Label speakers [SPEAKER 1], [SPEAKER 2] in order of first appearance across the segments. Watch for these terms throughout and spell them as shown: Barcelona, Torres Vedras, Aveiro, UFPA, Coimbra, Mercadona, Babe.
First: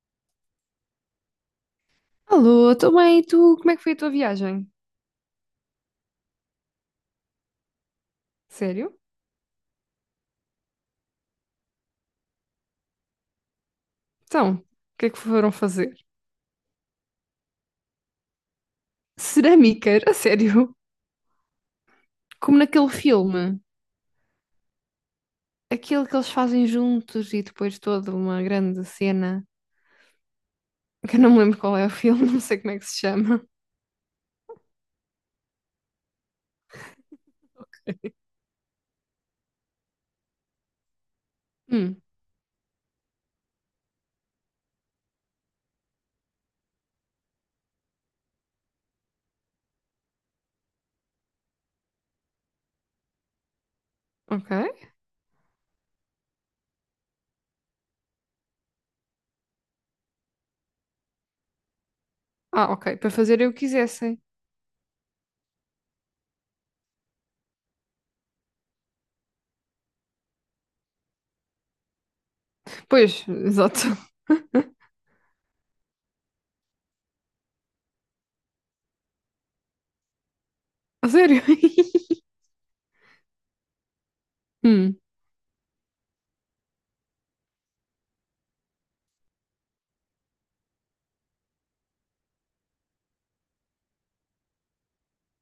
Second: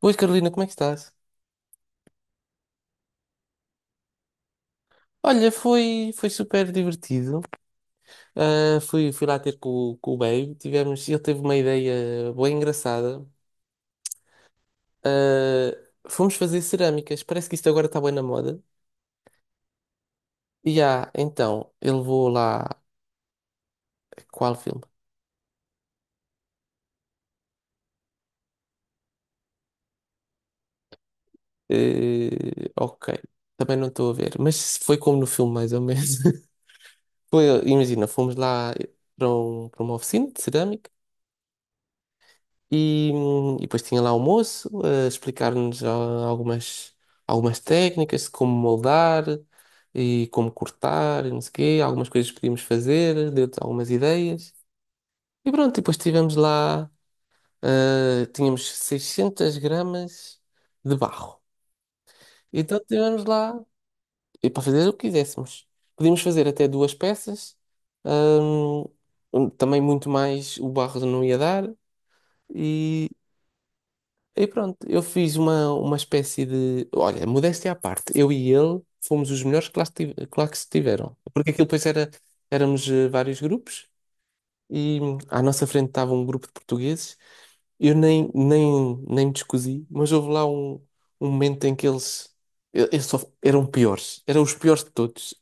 [SPEAKER 1] Oi Carolina, como é que estás?
[SPEAKER 2] Alô, tô bem, e tu, como é que foi a tua viagem?
[SPEAKER 1] Olha, foi super divertido. Ah,
[SPEAKER 2] Sério?
[SPEAKER 1] fui, fui lá ter com o Babe. Ele teve uma ideia bem engraçada.
[SPEAKER 2] Então, o que é que foram
[SPEAKER 1] Ah,
[SPEAKER 2] fazer?
[SPEAKER 1] Fomos fazer cerâmicas. Parece que isto agora está bem na moda.
[SPEAKER 2] Cerâmica, a sério?
[SPEAKER 1] E então, ele levou
[SPEAKER 2] Como
[SPEAKER 1] lá.
[SPEAKER 2] naquele filme,
[SPEAKER 1] Qual filme?
[SPEAKER 2] aquele que eles fazem juntos e depois toda uma grande cena, que eu não me lembro qual é o filme, não sei como é que se
[SPEAKER 1] Ok,
[SPEAKER 2] chama.
[SPEAKER 1] também não estou a ver. Mas foi como no filme, mais ou menos. Foi, imagina, fomos lá para uma oficina de cerâmica.
[SPEAKER 2] Hum,
[SPEAKER 1] E depois tinha lá o moço a explicar-nos algumas técnicas, de como moldar e como cortar, e não sei o quê, algumas coisas que podíamos fazer, deu algumas ideias.
[SPEAKER 2] ok.
[SPEAKER 1] E pronto, e depois tínhamos 600 gramas de barro.
[SPEAKER 2] Ah,
[SPEAKER 1] Então
[SPEAKER 2] ok, para
[SPEAKER 1] tivemos
[SPEAKER 2] fazer eu
[SPEAKER 1] lá,
[SPEAKER 2] quisessem.
[SPEAKER 1] e para fazer o que quiséssemos. Podíamos fazer até duas peças, também muito mais o barro não ia dar. e
[SPEAKER 2] Pois, exato.
[SPEAKER 1] E pronto, eu fiz uma espécie de. Olha, modéstia à parte, eu e ele fomos os melhores que lá, que lá que se
[SPEAKER 2] A
[SPEAKER 1] tiveram.
[SPEAKER 2] sério?
[SPEAKER 1] Porque aquilo depois era, éramos vários grupos
[SPEAKER 2] Hum.
[SPEAKER 1] e à nossa frente estava um grupo de portugueses. Eu nem, nem, nem me descosi, mas houve lá um momento em que eles, eles só eram piores, eram os piores de todos.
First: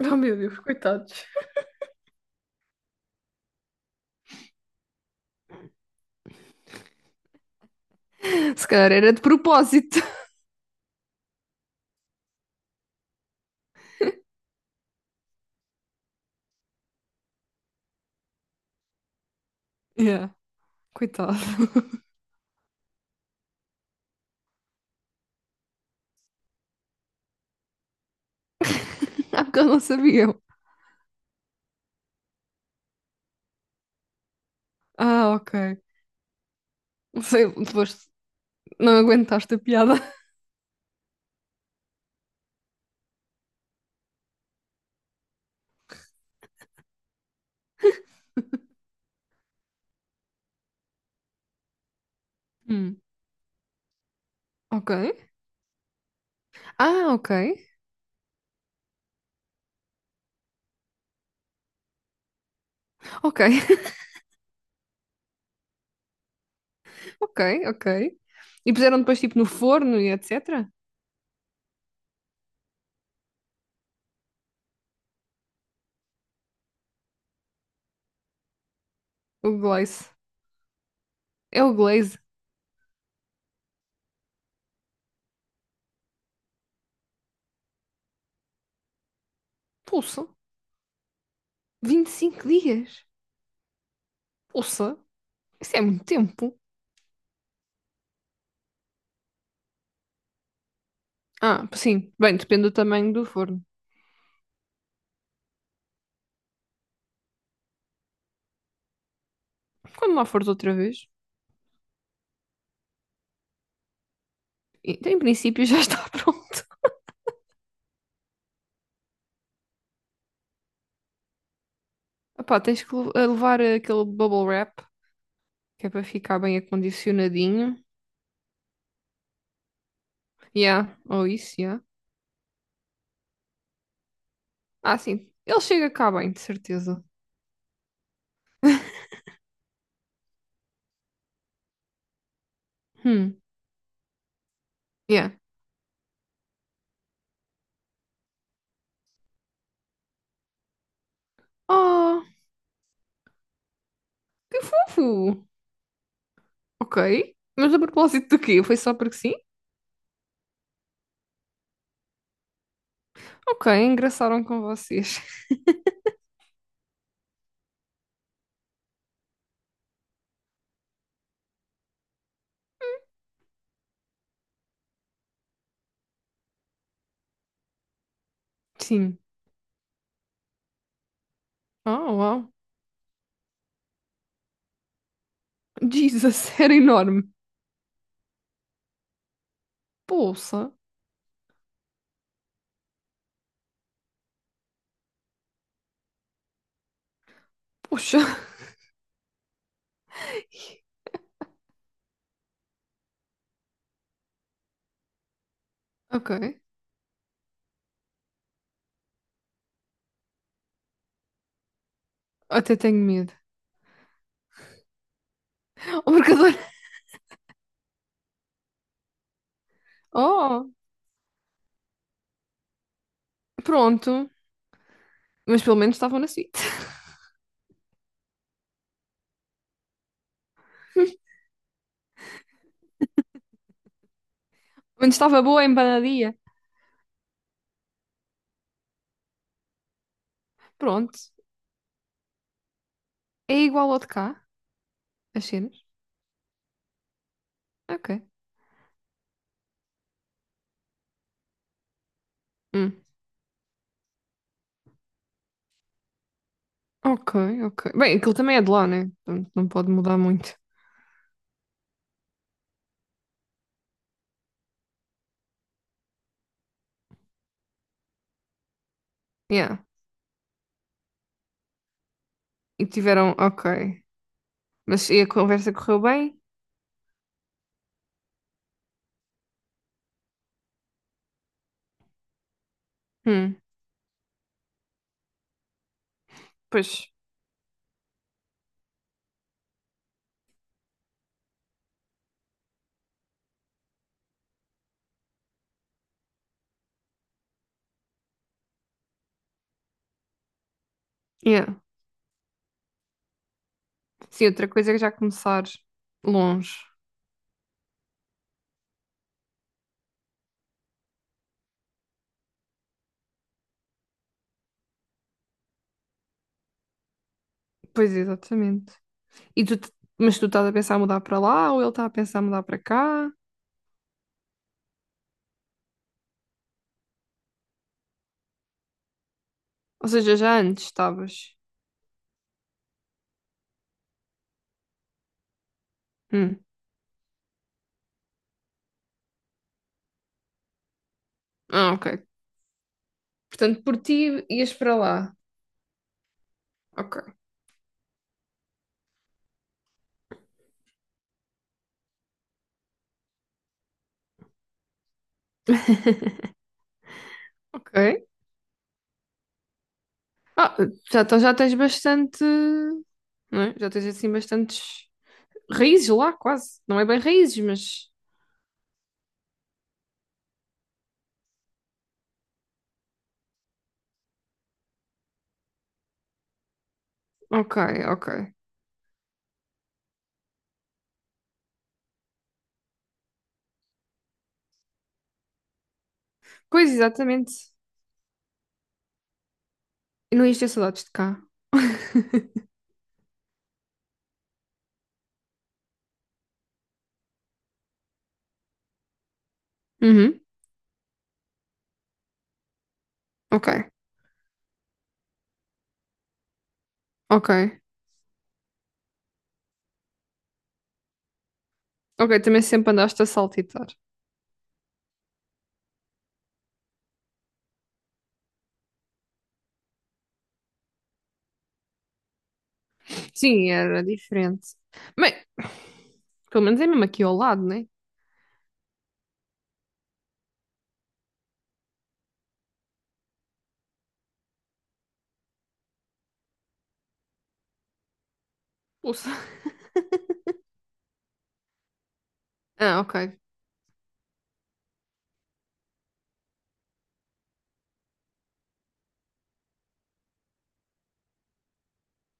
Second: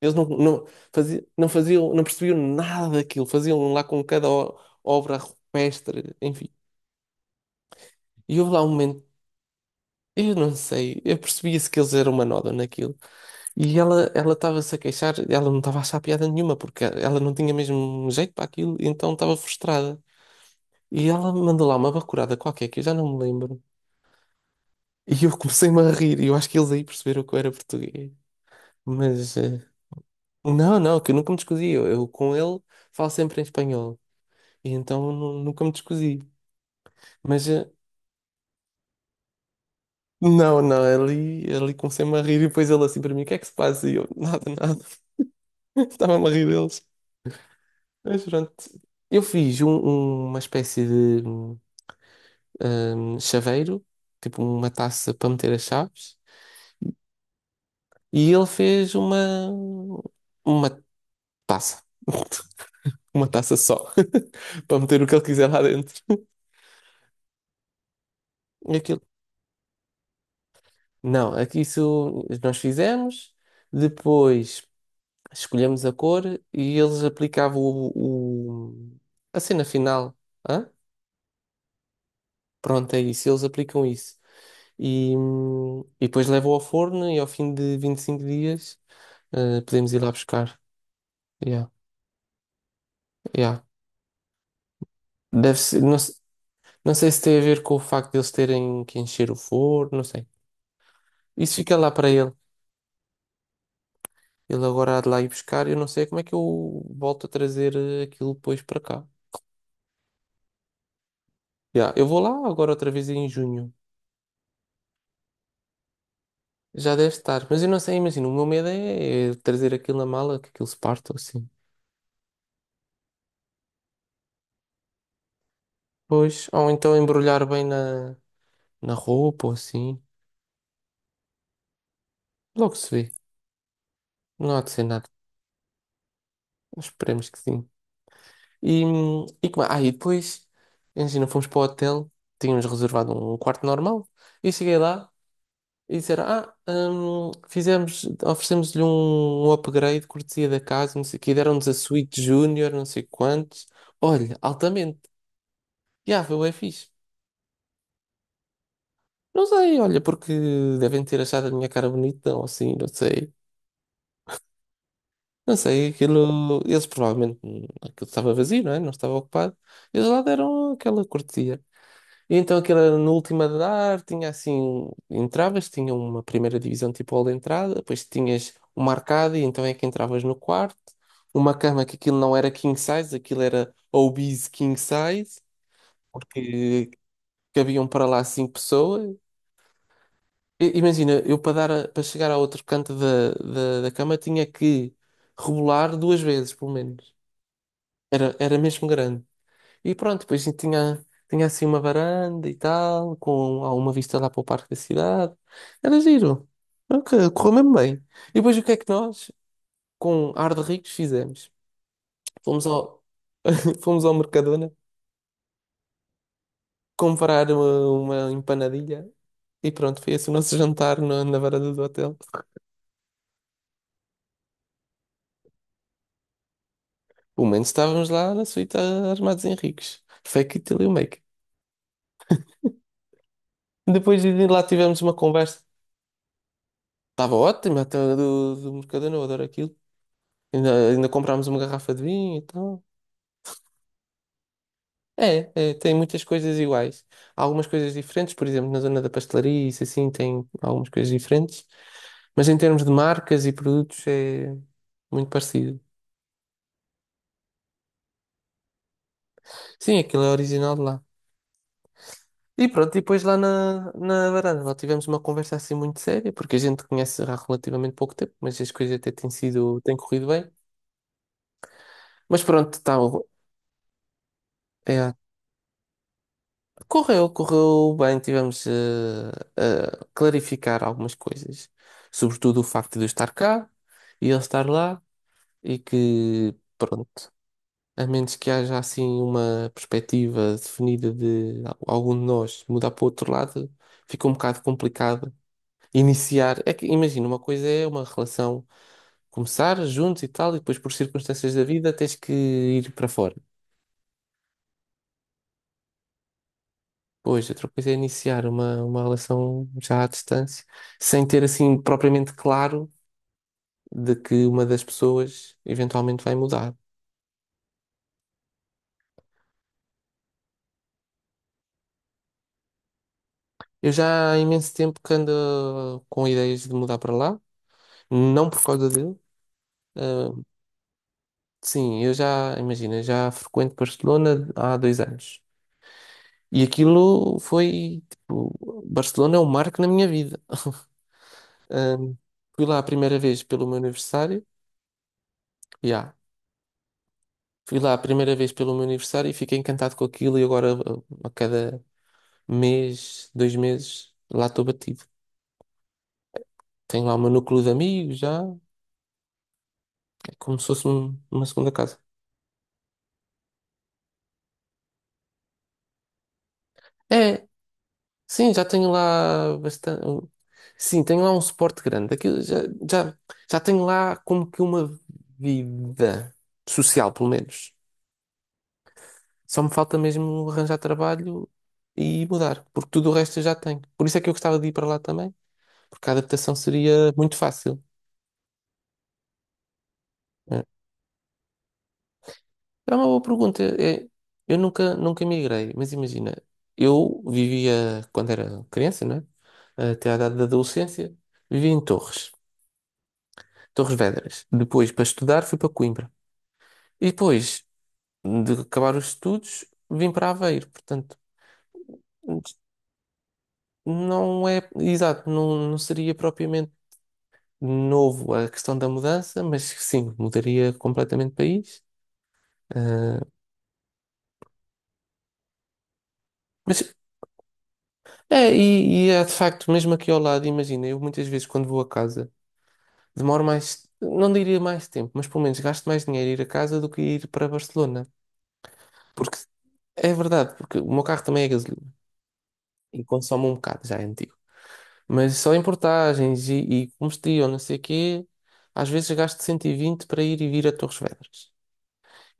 [SPEAKER 1] Eles
[SPEAKER 2] Oh
[SPEAKER 1] não,
[SPEAKER 2] meu Deus,
[SPEAKER 1] não, faziam,
[SPEAKER 2] coitados.
[SPEAKER 1] não faziam, não percebiam nada daquilo, faziam lá com cada obra rupestre, enfim. E houve lá
[SPEAKER 2] Se
[SPEAKER 1] um
[SPEAKER 2] calhar
[SPEAKER 1] momento.
[SPEAKER 2] era de propósito.
[SPEAKER 1] Eu não sei, eu percebia-se que eles eram uma nódoa naquilo. E ela estava-se a queixar, ela não estava a achar piada nenhuma, porque ela não tinha mesmo jeito para aquilo, então estava frustrada.
[SPEAKER 2] Yeah,
[SPEAKER 1] E ela
[SPEAKER 2] coitado.
[SPEAKER 1] mandou lá uma bacurada qualquer, que eu já não me lembro. E eu comecei-me a rir, e eu acho que eles aí perceberam que eu era português. Mas,
[SPEAKER 2] Ah, porque eu não sabia.
[SPEAKER 1] não, não, que eu nunca me descosi. Eu com ele falo sempre em espanhol, e então
[SPEAKER 2] Ah,
[SPEAKER 1] nunca me
[SPEAKER 2] ok.
[SPEAKER 1] descosi.
[SPEAKER 2] Não sei,
[SPEAKER 1] Mas,
[SPEAKER 2] não aguentaste a piada.
[SPEAKER 1] não, não, ali comecei-me a rir, e depois ele assim para mim: o que é que se passa? E eu: nada, nada. Estava-me a rir deles. Mas pronto. Eu fiz uma espécie de
[SPEAKER 2] Hum.
[SPEAKER 1] chaveiro, tipo uma
[SPEAKER 2] Ok.
[SPEAKER 1] taça para meter as chaves,
[SPEAKER 2] Ah, ok.
[SPEAKER 1] e ele fez uma taça. Uma
[SPEAKER 2] Ok,
[SPEAKER 1] taça só, para meter o que ele quiser lá dentro.
[SPEAKER 2] ok. E
[SPEAKER 1] E
[SPEAKER 2] puseram
[SPEAKER 1] Aquilo.
[SPEAKER 2] depois tipo no forno e etc.
[SPEAKER 1] Não, aqui isso nós fizemos, depois escolhemos a cor e eles aplicavam a
[SPEAKER 2] O
[SPEAKER 1] cena
[SPEAKER 2] glaze.
[SPEAKER 1] final. Hã?
[SPEAKER 2] É o glaze.
[SPEAKER 1] Pronto, é isso, eles aplicam isso. E depois levo ao forno e ao fim de 25 dias podemos ir lá
[SPEAKER 2] Pulsa.
[SPEAKER 1] buscar. Yeah,
[SPEAKER 2] 25 dias.
[SPEAKER 1] yeah.
[SPEAKER 2] Pulsa.
[SPEAKER 1] Deve
[SPEAKER 2] Isso
[SPEAKER 1] ser,
[SPEAKER 2] é
[SPEAKER 1] não,
[SPEAKER 2] muito tempo.
[SPEAKER 1] não sei se tem a ver com o facto de eles terem que encher o forno, não sei. Isso
[SPEAKER 2] Ah,
[SPEAKER 1] fica lá para
[SPEAKER 2] sim.
[SPEAKER 1] ele.
[SPEAKER 2] Bem, depende do tamanho do forno.
[SPEAKER 1] Ele agora há de lá ir buscar. Eu não sei como é que eu volto a trazer aquilo depois para cá.
[SPEAKER 2] Quando lá fores outra vez,
[SPEAKER 1] Yeah, eu vou lá agora outra vez em junho.
[SPEAKER 2] então, em princípio já está pronto.
[SPEAKER 1] Já deve estar, mas eu não sei, imagino. O meu medo é trazer aquilo na mala, que aquilo se parte ou assim.
[SPEAKER 2] Opá, tens que le- eh, levar aquele bubble wrap, que é para ficar
[SPEAKER 1] Pois,
[SPEAKER 2] bem
[SPEAKER 1] ou então embrulhar bem
[SPEAKER 2] acondicionadinho.
[SPEAKER 1] na roupa ou assim.
[SPEAKER 2] Yeah, ou isso, yeah.
[SPEAKER 1] Logo se vê. Não há de ser
[SPEAKER 2] Ah,
[SPEAKER 1] nada.
[SPEAKER 2] sim. Ele chega cá bem, de certeza.
[SPEAKER 1] Esperemos que sim. E depois, imagina, fomos para o hotel, tínhamos reservado um
[SPEAKER 2] Hum.
[SPEAKER 1] quarto normal, e cheguei lá
[SPEAKER 2] Yeah.
[SPEAKER 1] e disseram: oferecemos-lhe um upgrade, cortesia da casa, não sei o quê, deram-nos a suíte
[SPEAKER 2] Ah,
[SPEAKER 1] júnior, não sei quantos. Olha,
[SPEAKER 2] que
[SPEAKER 1] altamente.
[SPEAKER 2] fofo.
[SPEAKER 1] Já, foi o fixe.
[SPEAKER 2] Ok. Mas a propósito do quê? Foi só porque sim?
[SPEAKER 1] Não sei, olha, porque devem ter achado a minha cara bonita, ou assim, não sei.
[SPEAKER 2] Ok, engraçaram com vocês.
[SPEAKER 1] Não sei, aquilo. Eles provavelmente. Aquilo estava vazio, não é? Não estava ocupado. Eles lá deram aquela cortesia. E então aquilo era no último andar, tinha assim, entravas, tinha uma primeira divisão tipo hall de entrada, depois tinhas uma
[SPEAKER 2] Sim.
[SPEAKER 1] arcada e então é que entravas no quarto, uma cama que
[SPEAKER 2] Oh,
[SPEAKER 1] aquilo não era
[SPEAKER 2] uau.
[SPEAKER 1] king size, aquilo era obese king size,
[SPEAKER 2] Jesus, era
[SPEAKER 1] porque
[SPEAKER 2] enorme.
[SPEAKER 1] cabiam para lá cinco pessoas.
[SPEAKER 2] Poça.
[SPEAKER 1] Imagina, eu para para chegar ao outro canto da cama tinha que rebolar duas vezes, pelo menos.
[SPEAKER 2] Poxa.
[SPEAKER 1] Era mesmo grande. E pronto, depois a gente tinha assim uma varanda e tal, com alguma vista lá para o parque da cidade. Era giro.
[SPEAKER 2] Ok.
[SPEAKER 1] Ok, correu mesmo bem. E depois o que é que nós, com ar de ricos, fizemos? Fomos
[SPEAKER 2] Até tenho
[SPEAKER 1] ao,
[SPEAKER 2] medo.
[SPEAKER 1] Fomos ao Mercadona
[SPEAKER 2] O marcador.
[SPEAKER 1] comprar uma empanadilha e pronto, foi esse o nosso
[SPEAKER 2] Oh,
[SPEAKER 1] jantar na varanda do hotel.
[SPEAKER 2] pronto. Mas pelo menos estavam na suíte.
[SPEAKER 1] Pelo menos estávamos lá na suíte armados em ricos. Fake it till you
[SPEAKER 2] Pelo
[SPEAKER 1] make it. Depois de lá tivemos uma
[SPEAKER 2] menos estava
[SPEAKER 1] conversa.
[SPEAKER 2] boa a empanadinha.
[SPEAKER 1] Estava ótimo, até do Mercadona, eu adoro aquilo. Ainda
[SPEAKER 2] Pronto.
[SPEAKER 1] comprámos uma garrafa de vinho e tal.
[SPEAKER 2] É igual ao de cá, as
[SPEAKER 1] É,
[SPEAKER 2] cenas.
[SPEAKER 1] tem muitas coisas iguais. Há algumas coisas
[SPEAKER 2] Ok.
[SPEAKER 1] diferentes, por exemplo, na zona da pastelaria, isso assim, tem algumas coisas diferentes. Mas em termos de
[SPEAKER 2] Hum.
[SPEAKER 1] marcas e produtos é muito parecido.
[SPEAKER 2] Ok, ok. Bem, aquilo também é de lá, né? Portanto, não pode
[SPEAKER 1] Sim,
[SPEAKER 2] mudar
[SPEAKER 1] aquilo é
[SPEAKER 2] muito.
[SPEAKER 1] original de lá. E pronto, e depois lá na varanda, lá tivemos uma conversa assim muito séria, porque a gente conhece há relativamente pouco tempo, mas as coisas até
[SPEAKER 2] Yeah.
[SPEAKER 1] têm corrido bem. Mas pronto,
[SPEAKER 2] E
[SPEAKER 1] tá,
[SPEAKER 2] tiveram, ok. Mas
[SPEAKER 1] é.
[SPEAKER 2] e a conversa correu bem?
[SPEAKER 1] Correu, correu bem, tivemos a clarificar algumas coisas, sobretudo o facto de eu estar
[SPEAKER 2] Hum,
[SPEAKER 1] cá e ele estar lá, e que,
[SPEAKER 2] pois.
[SPEAKER 1] pronto, a menos que haja assim uma perspectiva definida de algum de nós mudar para o outro lado, fica um bocado complicado iniciar. É que, imagina, uma coisa é uma relação começar juntos e tal, e depois por circunstâncias da
[SPEAKER 2] Yeah.
[SPEAKER 1] vida tens que ir para fora.
[SPEAKER 2] Sim, outra coisa é já começar longe.
[SPEAKER 1] Pois, eu coisa é iniciar uma relação já à distância, sem ter assim propriamente claro de que uma das pessoas eventualmente vai mudar.
[SPEAKER 2] Pois, exatamente. E tu, mas tu estás a pensar em mudar para lá ou ele está a pensar em mudar para cá?
[SPEAKER 1] Eu já há imenso tempo que ando com ideias de mudar para lá, não por causa dele.
[SPEAKER 2] Ou
[SPEAKER 1] Ah,
[SPEAKER 2] seja, já antes estavas.
[SPEAKER 1] sim, eu já, imagina, já frequento Barcelona há 2 anos.
[SPEAKER 2] Hum.
[SPEAKER 1] E aquilo foi, tipo, Barcelona é um marco na minha vida.
[SPEAKER 2] Ah,
[SPEAKER 1] Ah,
[SPEAKER 2] ok.
[SPEAKER 1] Fui lá a primeira vez pelo meu
[SPEAKER 2] Portanto, por ti
[SPEAKER 1] aniversário,
[SPEAKER 2] ias para lá.
[SPEAKER 1] já.
[SPEAKER 2] Ok.
[SPEAKER 1] Fui lá a primeira vez pelo meu aniversário e fiquei encantado com aquilo e agora a cada mês, 2 meses, lá estou batido. Tenho lá o meu núcleo de
[SPEAKER 2] Ok.
[SPEAKER 1] amigos já, é como se
[SPEAKER 2] Ah,
[SPEAKER 1] fosse
[SPEAKER 2] já, então
[SPEAKER 1] uma
[SPEAKER 2] já
[SPEAKER 1] segunda
[SPEAKER 2] tens
[SPEAKER 1] casa.
[SPEAKER 2] bastante, não é? Já tens assim bastantes raízes lá, quase. Não é bem
[SPEAKER 1] É,
[SPEAKER 2] raízes, mas.
[SPEAKER 1] sim, já tenho lá bastante. Sim, tenho lá um suporte grande. Aquilo já, já tenho lá como que uma vida social, pelo menos.
[SPEAKER 2] Ok, ok.
[SPEAKER 1] Só me falta mesmo arranjar trabalho e mudar, porque tudo o resto eu já tenho. Por isso é que eu gostava de ir para lá também, porque a adaptação
[SPEAKER 2] Pois,
[SPEAKER 1] seria muito
[SPEAKER 2] exatamente.
[SPEAKER 1] fácil.
[SPEAKER 2] Eu não ia
[SPEAKER 1] É.
[SPEAKER 2] ter saudades de cá.
[SPEAKER 1] É uma boa pergunta. Eu nunca migrei, mas imagina, eu vivia, quando era criança, né? Até à idade
[SPEAKER 2] Uhum,
[SPEAKER 1] da adolescência, vivia em Torres,
[SPEAKER 2] ok,
[SPEAKER 1] Torres Vedras. Depois, para estudar, fui para Coimbra. E depois
[SPEAKER 2] ok.
[SPEAKER 1] de acabar os estudos, vim para Aveiro. Portanto,
[SPEAKER 2] Ok, também sempre andaste a saltitar.
[SPEAKER 1] não é, exato, não, não seria propriamente novo a questão da mudança, mas sim, mudaria completamente de país. Ah,
[SPEAKER 2] Sim, era diferente. Bem, pelo menos é
[SPEAKER 1] mas
[SPEAKER 2] mesmo aqui ao lado, né?
[SPEAKER 1] é, e é de facto, mesmo aqui ao lado, imagina, eu muitas vezes quando vou a casa. Demoro mais, não diria mais tempo, mas pelo menos gasto mais dinheiro a ir a casa do que ir para Barcelona.
[SPEAKER 2] Ouça.
[SPEAKER 1] Porque é verdade, porque o meu carro também é gasolina
[SPEAKER 2] Ah,
[SPEAKER 1] e
[SPEAKER 2] ok.
[SPEAKER 1] consome um bocado, já é antigo. Mas só em portagens e combustível, não sei o quê, às vezes gasto 120 para ir e vir a Torres Vedras.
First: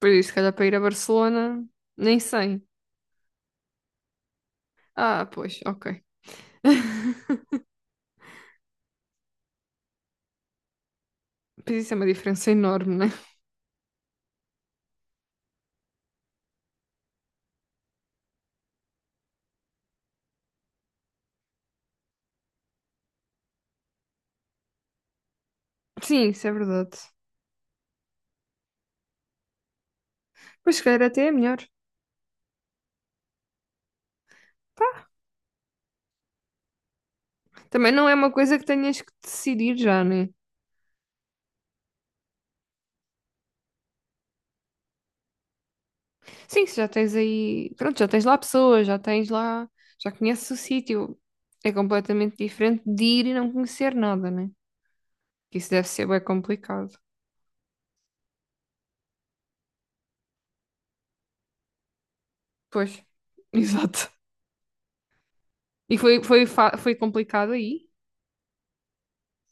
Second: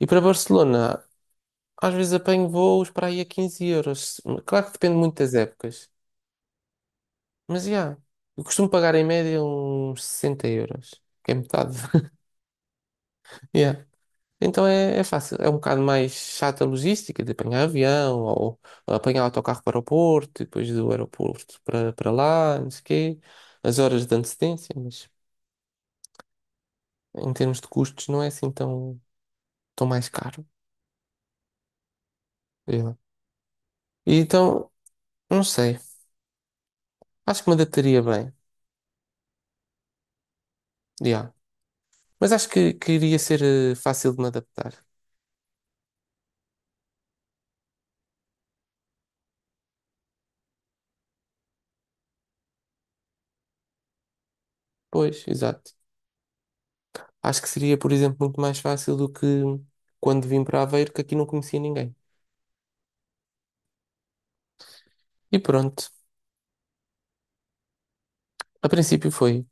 [SPEAKER 1] E para
[SPEAKER 2] isso, se calhar para ir a
[SPEAKER 1] Barcelona,
[SPEAKER 2] Barcelona,
[SPEAKER 1] às vezes
[SPEAKER 2] nem
[SPEAKER 1] apanho
[SPEAKER 2] sei.
[SPEAKER 1] voos para aí a 15 euros. Claro que depende muito
[SPEAKER 2] Ah,
[SPEAKER 1] das
[SPEAKER 2] pois,
[SPEAKER 1] épocas,
[SPEAKER 2] ok.
[SPEAKER 1] mas já. Eu costumo pagar em média uns 60 euros, que é metade.
[SPEAKER 2] Pois isso é uma diferença enorme, né?
[SPEAKER 1] Já. Então é fácil, é um bocado mais chata a logística de apanhar avião ou, apanhar autocarro para o Porto, e depois do aeroporto para lá, não sei o quê, as horas de antecedência, mas
[SPEAKER 2] Sim, isso é verdade.
[SPEAKER 1] em termos de custos não é assim tão mais caro.
[SPEAKER 2] Pois, se calhar até é melhor.
[SPEAKER 1] Yeah. E então, não sei, acho que me
[SPEAKER 2] Também
[SPEAKER 1] adaptaria
[SPEAKER 2] não é uma
[SPEAKER 1] bem,
[SPEAKER 2] coisa que tenhas que decidir já, né?
[SPEAKER 1] yeah. Mas acho que iria ser fácil de me adaptar.
[SPEAKER 2] Sim, se já tens aí. Pronto, já tens lá pessoas, já tens lá. Já conheces o sítio. É completamente diferente de ir e não conhecer nada, né?
[SPEAKER 1] Pois,
[SPEAKER 2] Que isso
[SPEAKER 1] exato.
[SPEAKER 2] deve ser bem complicado.
[SPEAKER 1] Acho que seria, por exemplo, muito mais fácil do que quando vim para Aveiro, que aqui não conhecia ninguém.
[SPEAKER 2] Pois, exato.
[SPEAKER 1] E pronto,
[SPEAKER 2] E foi, foi, foi complicado aí?
[SPEAKER 1] a princípio foi.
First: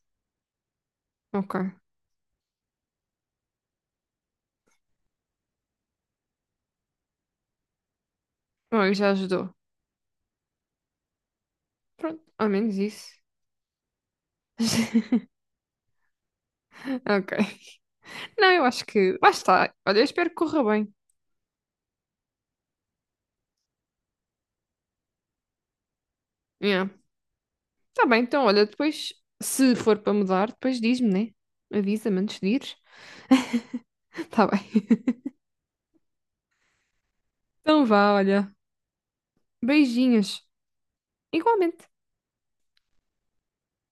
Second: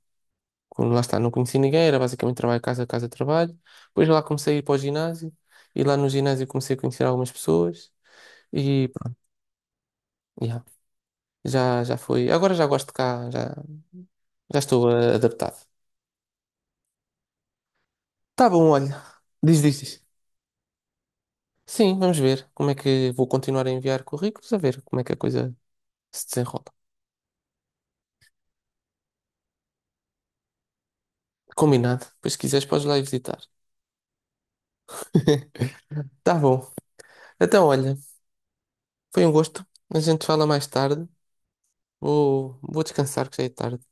[SPEAKER 1] Como lá está, não conheci
[SPEAKER 2] Ok.
[SPEAKER 1] ninguém, era basicamente trabalho, casa, casa, trabalho. Depois lá comecei a ir para o ginásio e lá no ginásio comecei a conhecer algumas pessoas e
[SPEAKER 2] Oh, já
[SPEAKER 1] pronto,
[SPEAKER 2] ajudou.
[SPEAKER 1] yeah, já
[SPEAKER 2] Pronto,
[SPEAKER 1] foi.
[SPEAKER 2] ao
[SPEAKER 1] Agora já
[SPEAKER 2] menos
[SPEAKER 1] gosto de
[SPEAKER 2] isso.
[SPEAKER 1] cá, já estou adaptado.
[SPEAKER 2] Ok.
[SPEAKER 1] Tá
[SPEAKER 2] Não, eu
[SPEAKER 1] bom,
[SPEAKER 2] acho
[SPEAKER 1] olha.
[SPEAKER 2] que. Lá
[SPEAKER 1] Diz,
[SPEAKER 2] está.
[SPEAKER 1] diz,
[SPEAKER 2] Olha,
[SPEAKER 1] diz.
[SPEAKER 2] eu espero que corra bem.
[SPEAKER 1] Sim, vamos ver como é que vou continuar a enviar currículos, a ver como é que a coisa se desenrola.
[SPEAKER 2] Yeah. Tá bem, então, olha, depois, se for para mudar, depois diz-me, né?
[SPEAKER 1] Combinado.
[SPEAKER 2] Avisa-me
[SPEAKER 1] Depois, se
[SPEAKER 2] antes de
[SPEAKER 1] quiseres,
[SPEAKER 2] ir.
[SPEAKER 1] podes lá ir visitar.
[SPEAKER 2] Tá bem.
[SPEAKER 1] Tá bom. Então,
[SPEAKER 2] Então
[SPEAKER 1] olha,
[SPEAKER 2] vá, olha.
[SPEAKER 1] foi um gosto. A gente fala
[SPEAKER 2] Beijinhos.
[SPEAKER 1] mais tarde.
[SPEAKER 2] Igualmente.
[SPEAKER 1] Vou descansar, que já é tarde.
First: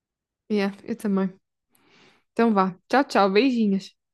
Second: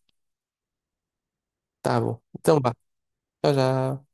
[SPEAKER 2] Yeah, eu também.
[SPEAKER 1] Tá bom.
[SPEAKER 2] Então
[SPEAKER 1] Então, vá.
[SPEAKER 2] vá. Tchau, tchau.
[SPEAKER 1] Tchau,
[SPEAKER 2] Beijinhos.
[SPEAKER 1] já.